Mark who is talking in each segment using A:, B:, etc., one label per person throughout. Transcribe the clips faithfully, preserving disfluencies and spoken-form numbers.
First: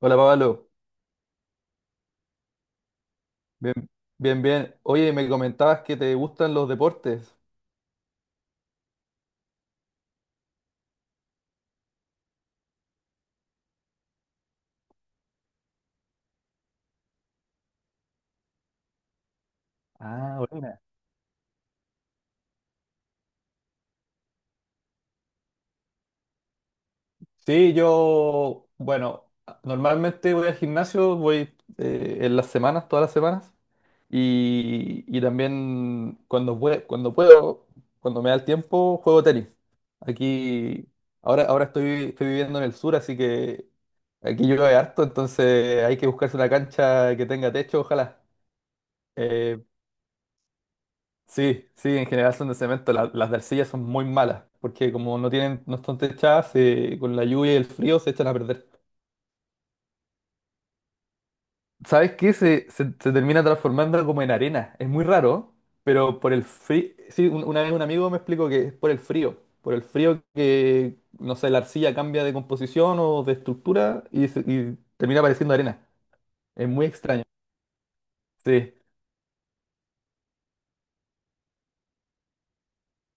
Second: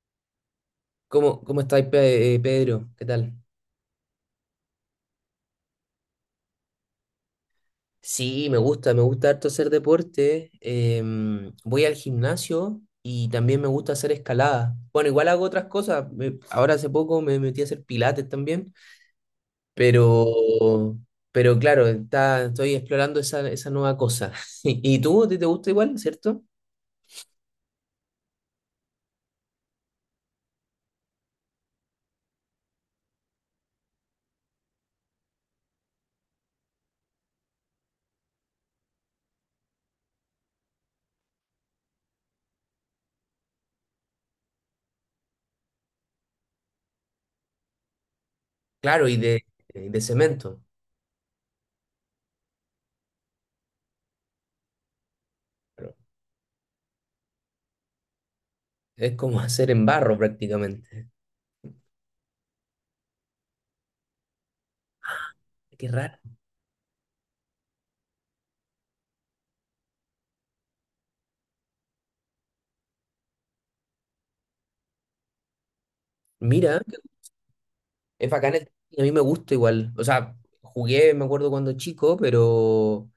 A: Hola Pablo,
B: ¿Cómo, cómo estáis, Pe- eh, Pedro? ¿Qué tal?
A: bien, bien, bien. Oye, me comentabas que te gustan los deportes.
B: Sí, me gusta, me gusta harto hacer deporte. Em, voy al gimnasio y también me gusta hacer escalada. Bueno, igual hago otras cosas. Me- ahora hace poco me metí a hacer pilates también,
A: Ah, buena.
B: pero, pero claro, está, estoy explorando esa, esa nueva cosa. ¿Y tú? ¿Te, te gusta igual, cierto?
A: Sí, yo, bueno, normalmente voy al gimnasio, voy eh, en las semanas, todas las semanas, y, y también cuando, pue- cuando puedo, cuando me da el tiempo, juego tenis. Aquí, ahora, ahora estoy, estoy viviendo en el sur, así que aquí llueve harto, entonces hay que buscarse una cancha que tenga techo, ojalá.
B: Claro, y de,
A: Eh,
B: de cemento.
A: Sí, sí, en general son de cemento. La- las de arcilla son muy malas, porque como no tienen, no
B: pero
A: están techadas, se- con la lluvia y el frío se echan a perder.
B: Es como hacer en barro prácticamente.
A: ¿Sabes qué? Se, se, se termina transformando como en arena. Es muy raro,
B: Qué raro.
A: pero por el frío. Sí, un- una vez un amigo me explicó que es por el frío. Por el frío que, no sé, la arcilla cambia de composición o de estructura y, se- y termina pareciendo arena. Es
B: Mira.
A: muy extraño.
B: Es bacán el tenis,
A: Sí.
B: a mí me gusta igual. O sea, jugué, me acuerdo cuando chico, pero,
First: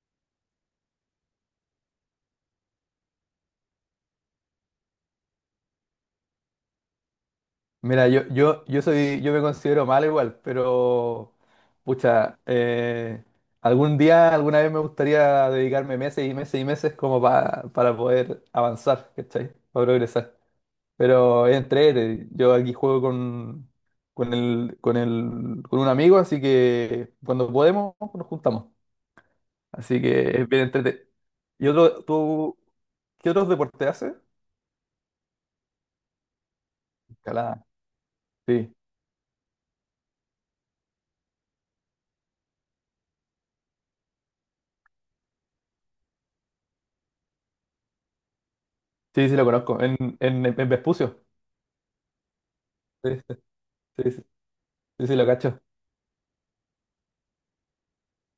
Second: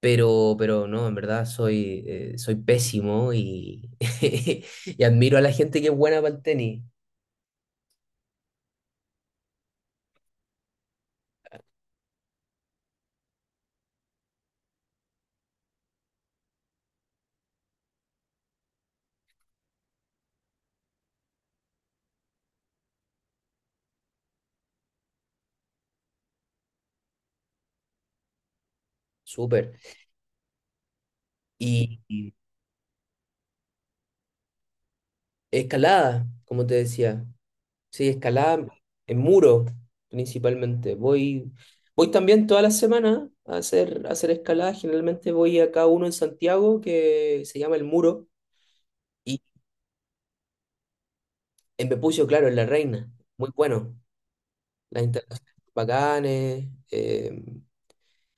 B: pero, pero no, en verdad soy, eh, soy pésimo y, y admiro a la gente que es buena para el tenis.
A: Mira, yo, yo, yo soy, yo me considero mal igual, pero pucha, eh, algún día, alguna vez me gustaría dedicarme meses y meses y meses como pa- para poder avanzar, ¿cachai? Para progresar. Pero es entrete, yo aquí juego con, con el, con el, con un amigo, así que cuando podemos nos juntamos.
B: Súper.
A: Así que es bien entrete. ¿Y
B: Y,
A: otro,
B: y
A: tú, qué otros deportes haces?
B: escalada, como te decía.
A: Escalada.
B: Sí, escalada
A: Sí,
B: en muro, principalmente. Voy, voy también todas las semanas a hacer, a hacer escalada. Generalmente voy a cada uno en Santiago que se llama El Muro.
A: sí, sí
B: Y
A: lo conozco. En, en, en Vespucio.
B: en Bepucio, claro, en La Reina.
A: Sí, sí,
B: Muy bueno.
A: sí. Sí.
B: Las
A: Sí, sí, lo
B: instalaciones
A: cacho.
B: son bacanes. eh,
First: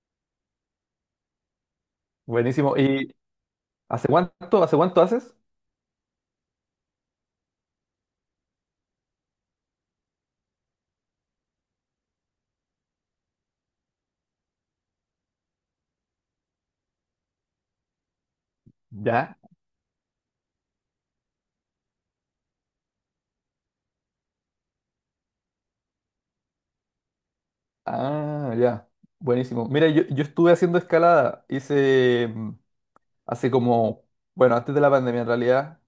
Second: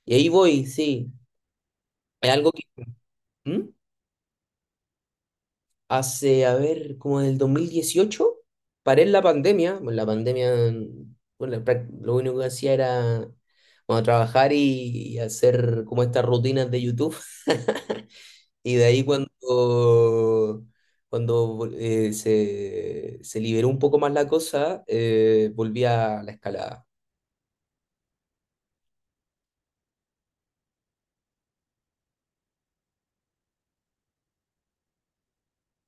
B: Y ahí voy, sí. Es algo que…
A: Buenísimo. ¿Y
B: ¿Mm?
A: hace cuánto, hace cuánto haces?
B: Hace, a ver, como en el dos mil dieciocho paré en la pandemia. Bueno, la pandemia, bueno, la prac- lo único que hacía era, bueno, trabajar y, y hacer como estas rutinas de YouTube. Y de ahí cuando,
A: Ya.
B: cuando eh, se, se liberó un poco más la cosa, eh, volví a la escalada.
A: Ah, ya. Buenísimo. Mira, yo, yo estuve haciendo escalada. Hice mm, hace como, bueno, antes de la pandemia en realidad.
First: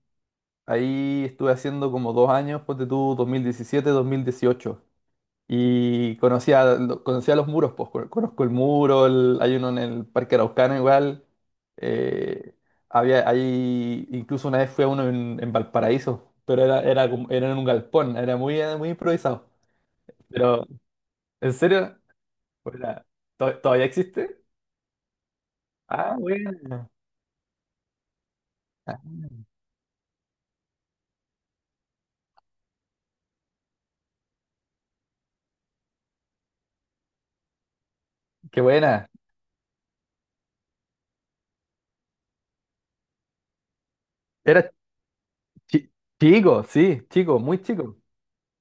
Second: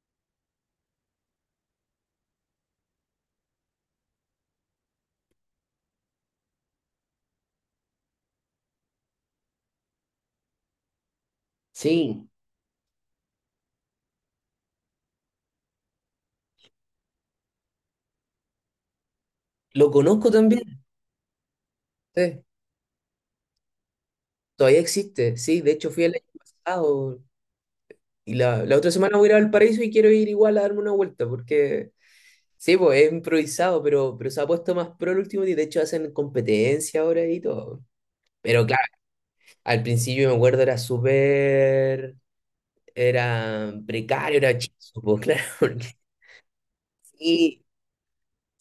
A: Ahí estuve haciendo como dos años, ponte tú, dos mil diecisiete, dos mil dieciocho. Y conocía, conocía los muros, pues con- conozco el muro, el- hay uno en el Parque Araucano igual.
B: Sí,
A: eh, había, hay, incluso una vez fui a uno en, en Valparaíso, pero era, era, como- era en un galpón, era muy, eh, muy improvisado.
B: lo conozco también.
A: Pero, ¿en serio?
B: Sí.
A: Hola, ¿to- ¿Todavía existe?
B: Todavía existe, sí. De hecho, fui el
A: Ah,
B: año
A: bueno.
B: pasado y la, la otra
A: Ah,
B: semana voy a ir al paraíso y quiero ir igual a darme una vuelta porque, sí, pues es improvisado, pero, pero se ha puesto más pro el último día. De hecho, hacen competencia ahora y todo.
A: qué
B: Pero claro,
A: buena.
B: al principio me acuerdo era súper, era precario, era
A: Era
B: chiso, pues claro, porque
A: chi- chico, sí, chico, muy
B: sí.
A: chico.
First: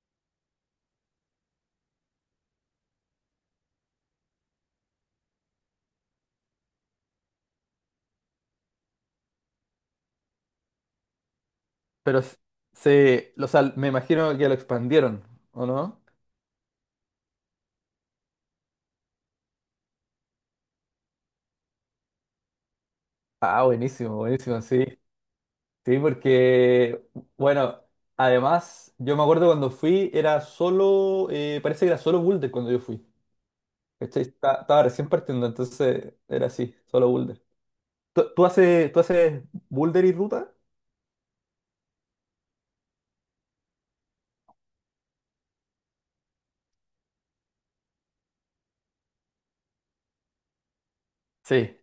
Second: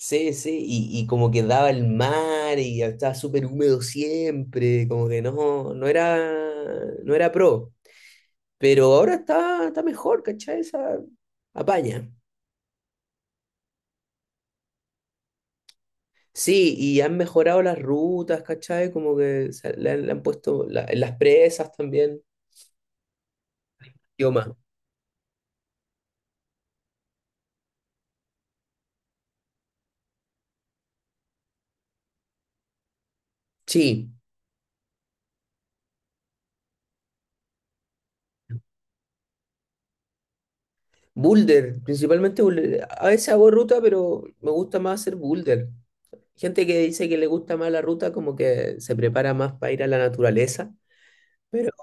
B: Sí, sí, y, y como que daba el mar y estaba súper húmedo siempre, como que no, no era, no era pro. Pero ahora está, está mejor, ¿cachai? Esa apaña.
A: Pero s- se, o sea, me imagino que lo expandieron, ¿o no?
B: Sí, y han mejorado las rutas, ¿cachai? Como que se- le, han le han puesto la- en las presas también,
A: Ah, buenísimo,
B: yo más.
A: buenísimo, sí. Sí, porque, bueno, además, yo me acuerdo cuando fui, era solo, eh, parece que era solo Boulder cuando yo fui.
B: Sí,
A: ¿Cachai? Esta- Estaba recién partiendo, entonces era así, solo Boulder. ¿Tú, tú haces, tú haces Boulder y ruta?
B: boulder, principalmente boulder. A veces hago ruta, pero me gusta más hacer boulder. Gente que dice que le gusta más la ruta, como que se prepara más para ir a la naturaleza. Pero,
A: Sí.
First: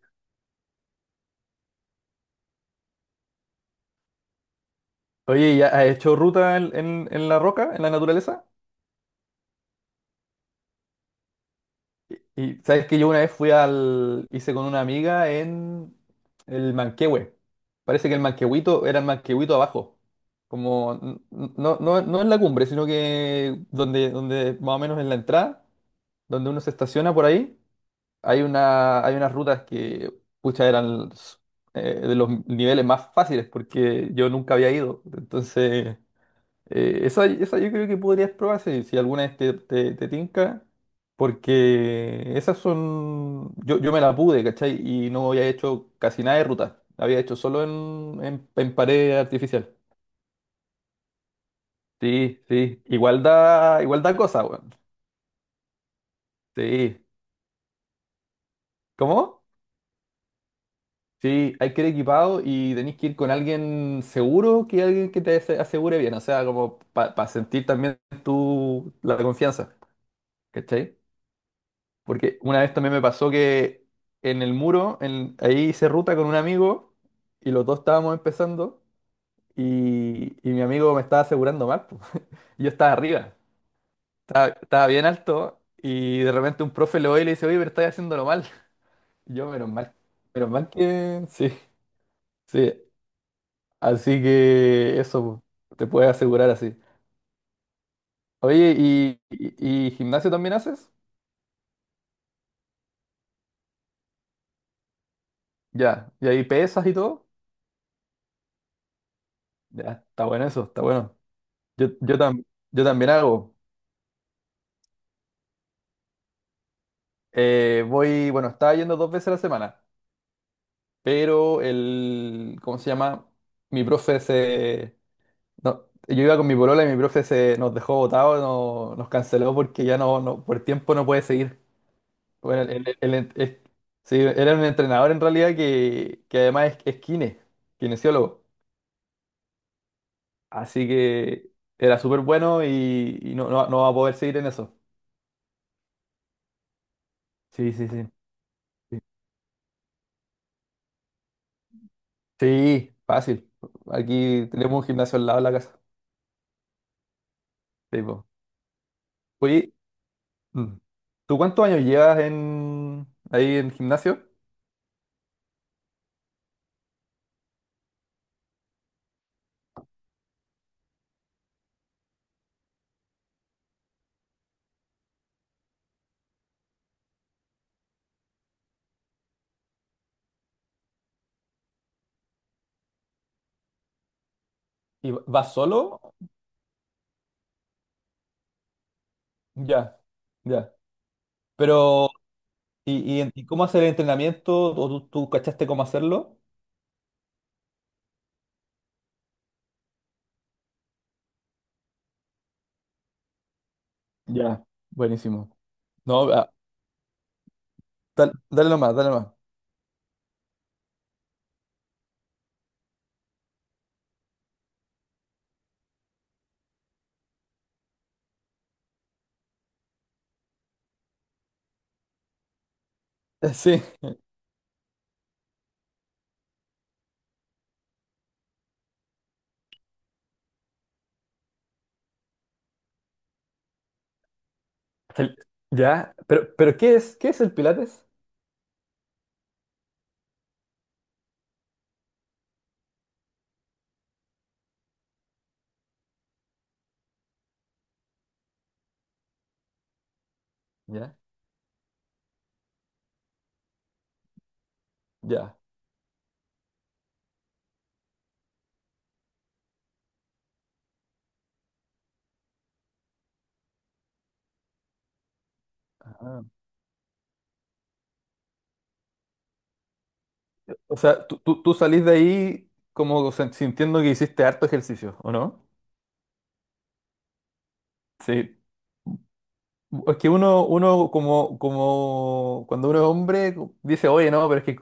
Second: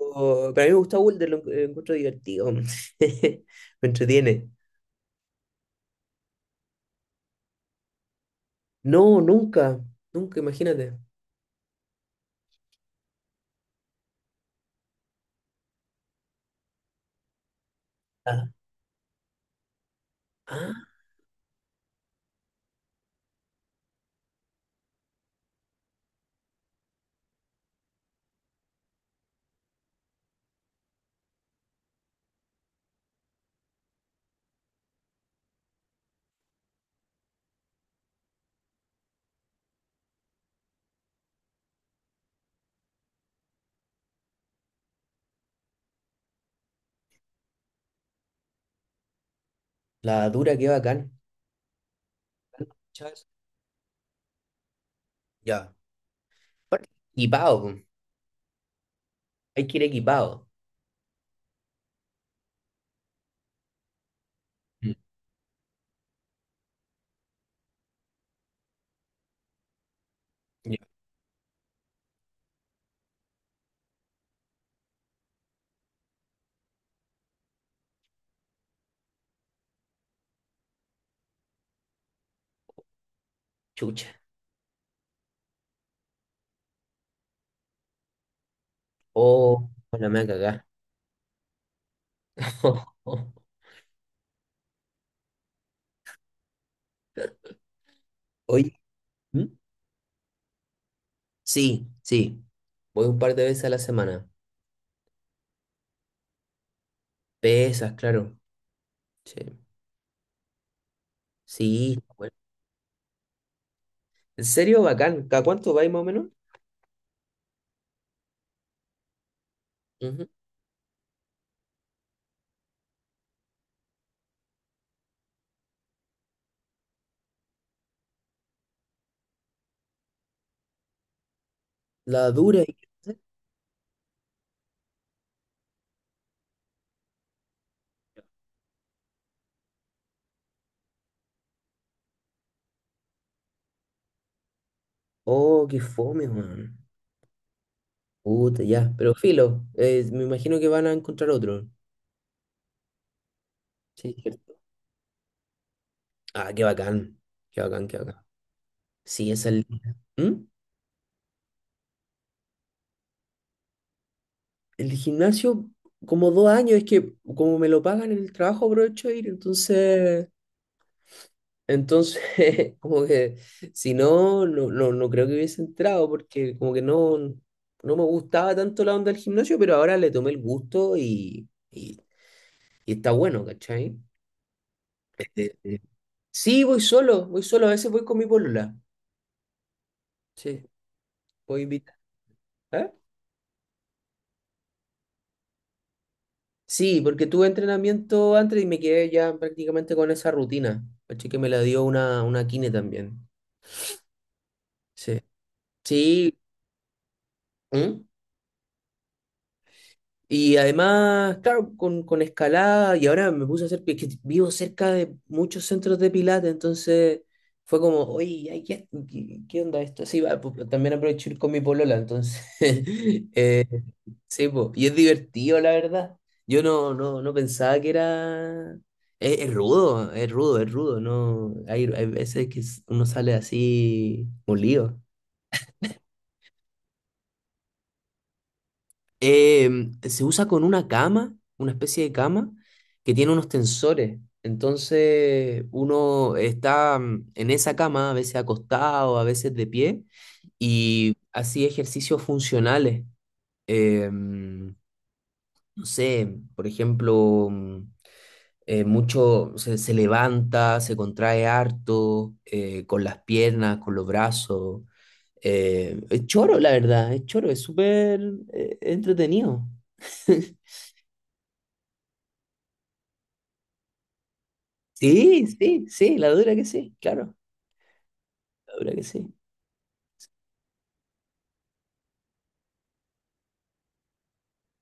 B: pero a mí me gusta boulder, lo, lo encuentro divertido. Me entretiene.
A: Oye, ¿ya has hecho ruta en, en- en la roca, en la naturaleza?
B: No, nunca, nunca, imagínate.
A: Y sabes que yo una vez fui al, hice con una amiga en el Manquehue. Parece que el Manquehuito era el Manquehuito abajo.
B: Ah,
A: Como n- n- no, no, no en la cumbre, sino que donde, donde más o menos en la entrada, donde uno se estaciona por ahí, hay una, hay unas rutas que pucha eran eh, de los niveles más fáciles, porque yo nunca había ido. Entonces eh, esa, esa yo creo que podrías probar si, si alguna vez te, te, te tinca, porque esas son... Yo, yo me la pude, ¿cachai? Y no había hecho casi nada de ruta, había hecho solo en, en, en pared artificial.
B: la dura, qué bacán.
A: Sí, sí, igual
B: Chas.
A: da, igual da cosa, weón.
B: Ya. Aparte,
A: Sí.
B: equipado, po.
A: ¿Cómo?
B: Hay que ir equipado.
A: Sí, hay que ir equipado y tenéis que ir con alguien seguro, que
B: Mm.
A: alguien que te ase- asegure bien, o sea, como para sentir también tu, la confianza,
B: Ya.
A: ¿cachai? Porque una vez también me pasó que en el muro, en- ahí hice ruta con un amigo y los dos estábamos empezando y, y mi amigo me estaba asegurando mal. Po. Yo estaba arriba,
B: Chucha.
A: estaba, estaba bien alto y de repente un profe lo ve y le dice, oye, pero estás haciéndolo mal. Y yo, menos
B: Oh,
A: mal,
B: la me
A: menos
B: cagá.
A: mal que... Sí, sí. Así que eso po, te puedes asegurar así. Oye,
B: Oye.
A: ¿y,
B: ¿Mm?
A: y, y gimnasio también haces?
B: Sí, sí. Voy un par de veces a la semana.
A: Ya, y ahí pesas y todo.
B: Pesas, claro. Sí.
A: Ya, está bueno eso, está bueno. Yo,
B: Sí, está
A: yo,
B: bueno.
A: tam- yo también hago.
B: ¿En serio, bacán? ¿Cada cuánto vais más o menos?
A: Eh, voy, bueno, estaba yendo dos veces a la semana,
B: Ujú.
A: pero el, ¿cómo se llama? Mi profe se... No, yo iba con mi polola y mi profe se nos dejó botados, no- nos canceló porque ya no, no, por tiempo no puede seguir.
B: La dura.
A: Bueno, el-
B: ¿Y qué
A: el- el-
B: hacer?
A: ent- es- sí, era un entrenador en realidad que, que además es, es kine, kinesiólogo. Así que era súper bueno y, y no, no, no va a poder seguir en eso.
B: Oh, qué fome, man.
A: Sí, sí, sí.
B: Puta, ya. Pero filo, eh, me imagino que van a encontrar otro.
A: Sí, fácil.
B: Sí,
A: Aquí
B: cierto.
A: tenemos un gimnasio al lado de la casa.
B: Ah, qué bacán. Qué bacán, qué
A: Sí,
B: bacán.
A: po.
B: Sí, es el.
A: Oye,
B: ¿Mm?
A: mm, ¿tú cuántos años llevas en ahí en gimnasio?
B: El gimnasio, como dos años, es que como me lo pagan en el trabajo, aprovecho de ir, entonces, entonces, como que si no, no, no, no creo que hubiese entrado, porque como que no, no me gustaba tanto la onda del gimnasio, pero ahora le tomé el gusto y, y, y está bueno, ¿cachai?
A: ¿Y va-
B: Eh,
A: vas
B: eh,
A: solo?
B: Sí, voy solo, voy solo, a veces voy con mi polola.
A: Ya,
B: Sí,
A: ya.
B: voy invitar.
A: Pero,
B: ¿Eh?
A: ¿y, y en- y cómo hacer el entrenamiento? ¿O tú, tú cachaste cómo hacerlo?
B: Sí, porque tuve entrenamiento antes y me quedé ya prácticamente con esa rutina. Caché que me la dio una, una kine también.
A: Ya.
B: Sí.
A: Buenísimo. No,
B: Sí.
A: ah,
B: ¿Mm?
A: dal- dale, nomás, dale nomás.
B: Y además, claro, con, con escalada, y ahora me puse a hacer, pi- que vivo cerca de muchos centros de pilates, entonces fue como, oye, ay, ¿qué, qué- qué onda esto? Sí, va, pues, también aprovecho ir con mi polola, entonces,
A: Eh,
B: eh,
A: Sí.
B: sí, pues, y es divertido, la verdad. Yo no, no, no pensaba que era... Es, es rudo, es rudo, es rudo, no, hay, hay veces que uno sale así molido.
A: El- Ya, pero, pero ¿qué es? ¿Qué es el Pilates?
B: Eh, Se usa con una cama, una especie de cama, que tiene unos tensores. Entonces uno está mm, en esa cama, a veces acostado, a veces de pie, y
A: Ya,
B: así ejercicios funcionales. Eh, mm,
A: ya.
B: no sé, por ejemplo, mm, eh, mucho se, se levanta, se contrae harto, eh, con las piernas, con los brazos. Eh, es choro, la verdad, es choro, es súper eh, entretenido.
A: O sea, tú, tú, tú salís de ahí como sen- sintiendo que hiciste harto ejercicio, ¿o
B: Sí,
A: no?
B: sí, sí, la dura que sí, claro,
A: Sí.
B: la dura que sí,
A: Es que uno, uno como, como cuando uno es hombre dice, oye, no, pero es que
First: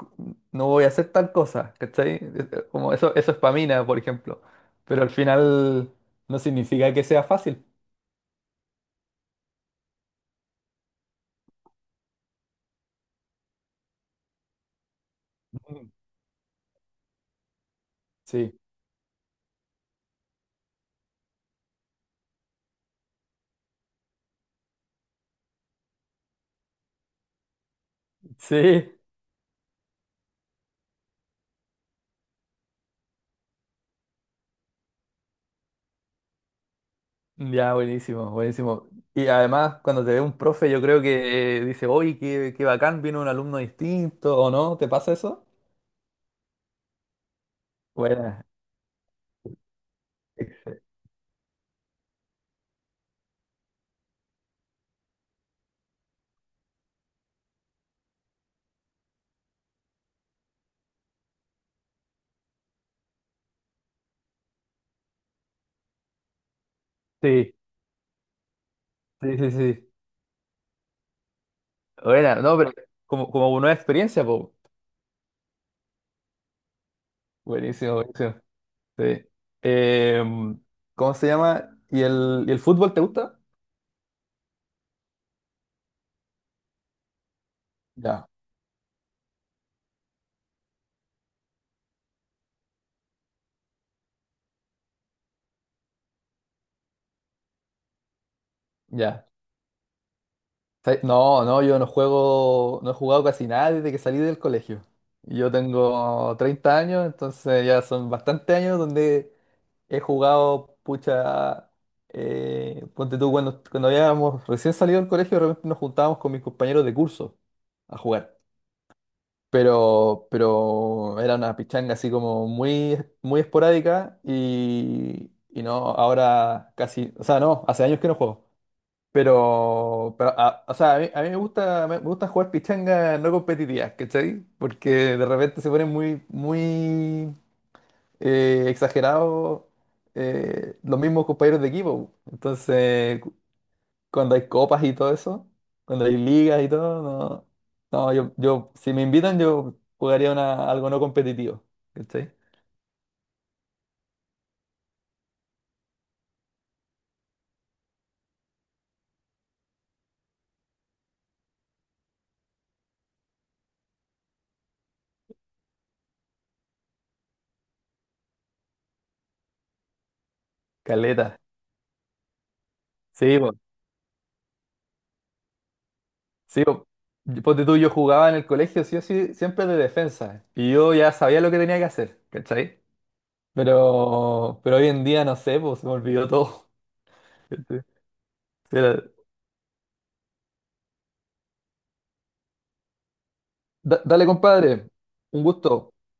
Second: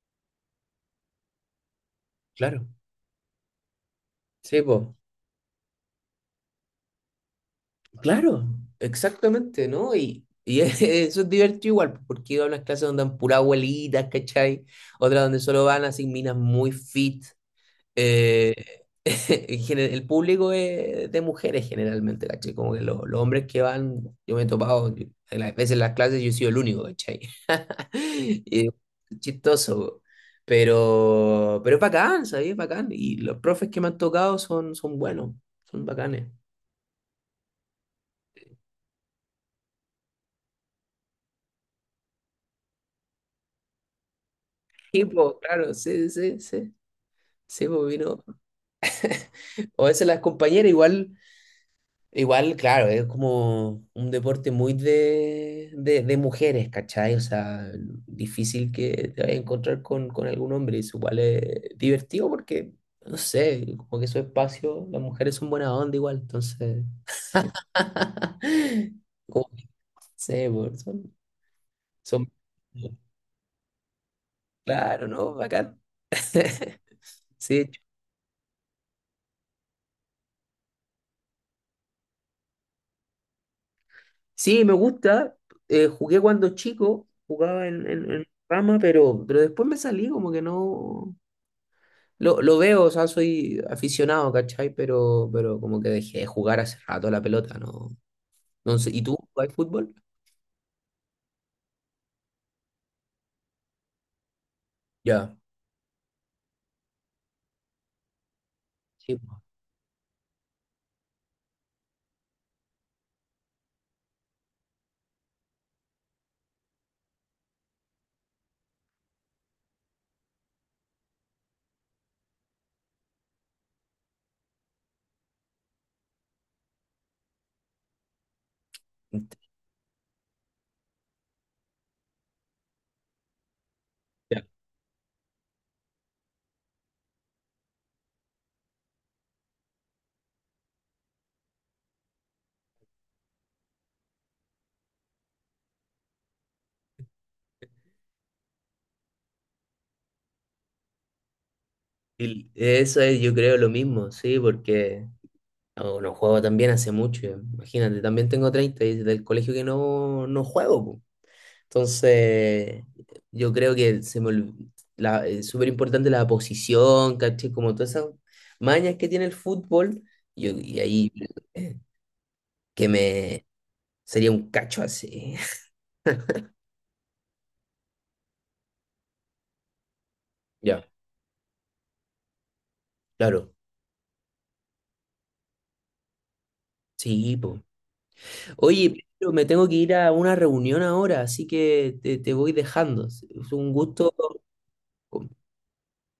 A: no voy a hacer tal cosa, ¿cachai? Es-
B: claro,
A: Como eso, eso es pamina, por ejemplo.
B: sí, po,
A: Pero al final no significa que sea fácil.
B: claro, exactamente, ¿no? Y, y eso es divertido igual, po, porque iba a unas clases donde dan pura abuelitas, ¿cachai? Otras donde solo van
A: Mm.
B: así minas muy fit.
A: Sí,
B: Eh, en gene- el público es de mujeres generalmente, ¿cachai? Como que los, los hombres que van, yo me he topado, yo- en las veces en las clases yo he sido el único, ¿cachai? Y
A: sí.
B: chistoso, po. pero, pero es bacán, ¿sabes? Es bacán. Y los profes que me han tocado son, son buenos, son bacanes.
A: Ya, buenísimo, buenísimo. Y además, cuando te ve un profe, yo creo que eh, dice, oye, qué, qué bacán, vino un alumno distinto, ¿o no? ¿Te
B: Sí,
A: pasa
B: po,
A: eso?
B: claro, sí, sí, sí. Sí, po, vino.
A: Buena.
B: O a veces las compañeras igual. Igual, claro, es como un deporte muy de, de, de mujeres, ¿cachai? O sea, difícil que te vayas a encontrar con, con algún hombre. Eso igual es divertido porque, no sé, como que su espacio, las mujeres son buena onda igual, entonces.
A: Sí, sí,
B: Como
A: sí,
B: que,
A: sí.
B: no sé, por- son, son.
A: Buena, no, pero como, como una nueva experiencia, po.
B: Claro, ¿no? Bacán. Sí,
A: Buenísimo, buenísimo. Sí. Eh, ¿cómo se llama? ¿Y el, y el fútbol te gusta?
B: sí, me gusta. Eh, jugué cuando chico, jugaba en, en, en
A: Ya,
B: rama, pero, pero después me salí, como que no. Lo, lo veo, o sea, soy aficionado, ¿cachai? Pero, pero como que dejé de jugar hace rato la pelota, ¿no? Entonces, ¿y tú
A: ya.
B: jugáis fútbol?
A: ¿Sabes? No, no, yo no juego, no he jugado casi nada desde que salí del colegio.
B: Ya.
A: Yo tengo treinta años, entonces ya son bastantes años
B: Sí,
A: donde
B: po.
A: he jugado, pucha, eh, ponte tú, cuando, cuando habíamos recién salido del colegio, de repente nos juntábamos con mis compañeros de curso a jugar. pero, pero era una pichanga así como muy, muy esporádica y, y no, ahora casi, o sea, no, hace años que no juego. Pero, pero a- o sea, a mí, a mí me gusta, me, me gusta jugar pichangas no competitivas,
B: Ya.
A: ¿cachai? Porque de repente se ponen muy, muy eh, exagerados eh, los mismos compañeros de equipo. Entonces, cuando hay copas y todo eso, cuando hay ligas y todo, no. No, yo, yo, si me invitan, yo jugaría una, algo no competitivo. ¿Cachai?
B: Y eso es, yo creo, lo mismo, sí, porque no, no juego también hace mucho, ya. Imagínate, también tengo treinta y desde el colegio que no, no juego, po. Entonces, yo creo que se me olvi- la, es súper importante la posición, ¿cachai? Como todas esas mañas que tiene el fútbol, yo, y ahí
A: Caleta.
B: eh, que
A: Sí,
B: me,
A: po.
B: sería un cacho así.
A: Sí, po. Yo- Ponte tú, yo jugaba en el colegio, sí o sí, siempre de defensa. Y
B: Ya.
A: yo ya sabía lo que tenía que hacer, ¿cachai?
B: Claro,
A: Pero, pero hoy en día no sé, pues se me olvidó todo.
B: sí, po.
A: ¿cachai?
B: Oye,
A: Pero,
B: pero me tengo que ir a una reunión ahora, así que te, te voy dejando. Es un
A: da-
B: gusto
A: dale, compadre. Un gusto.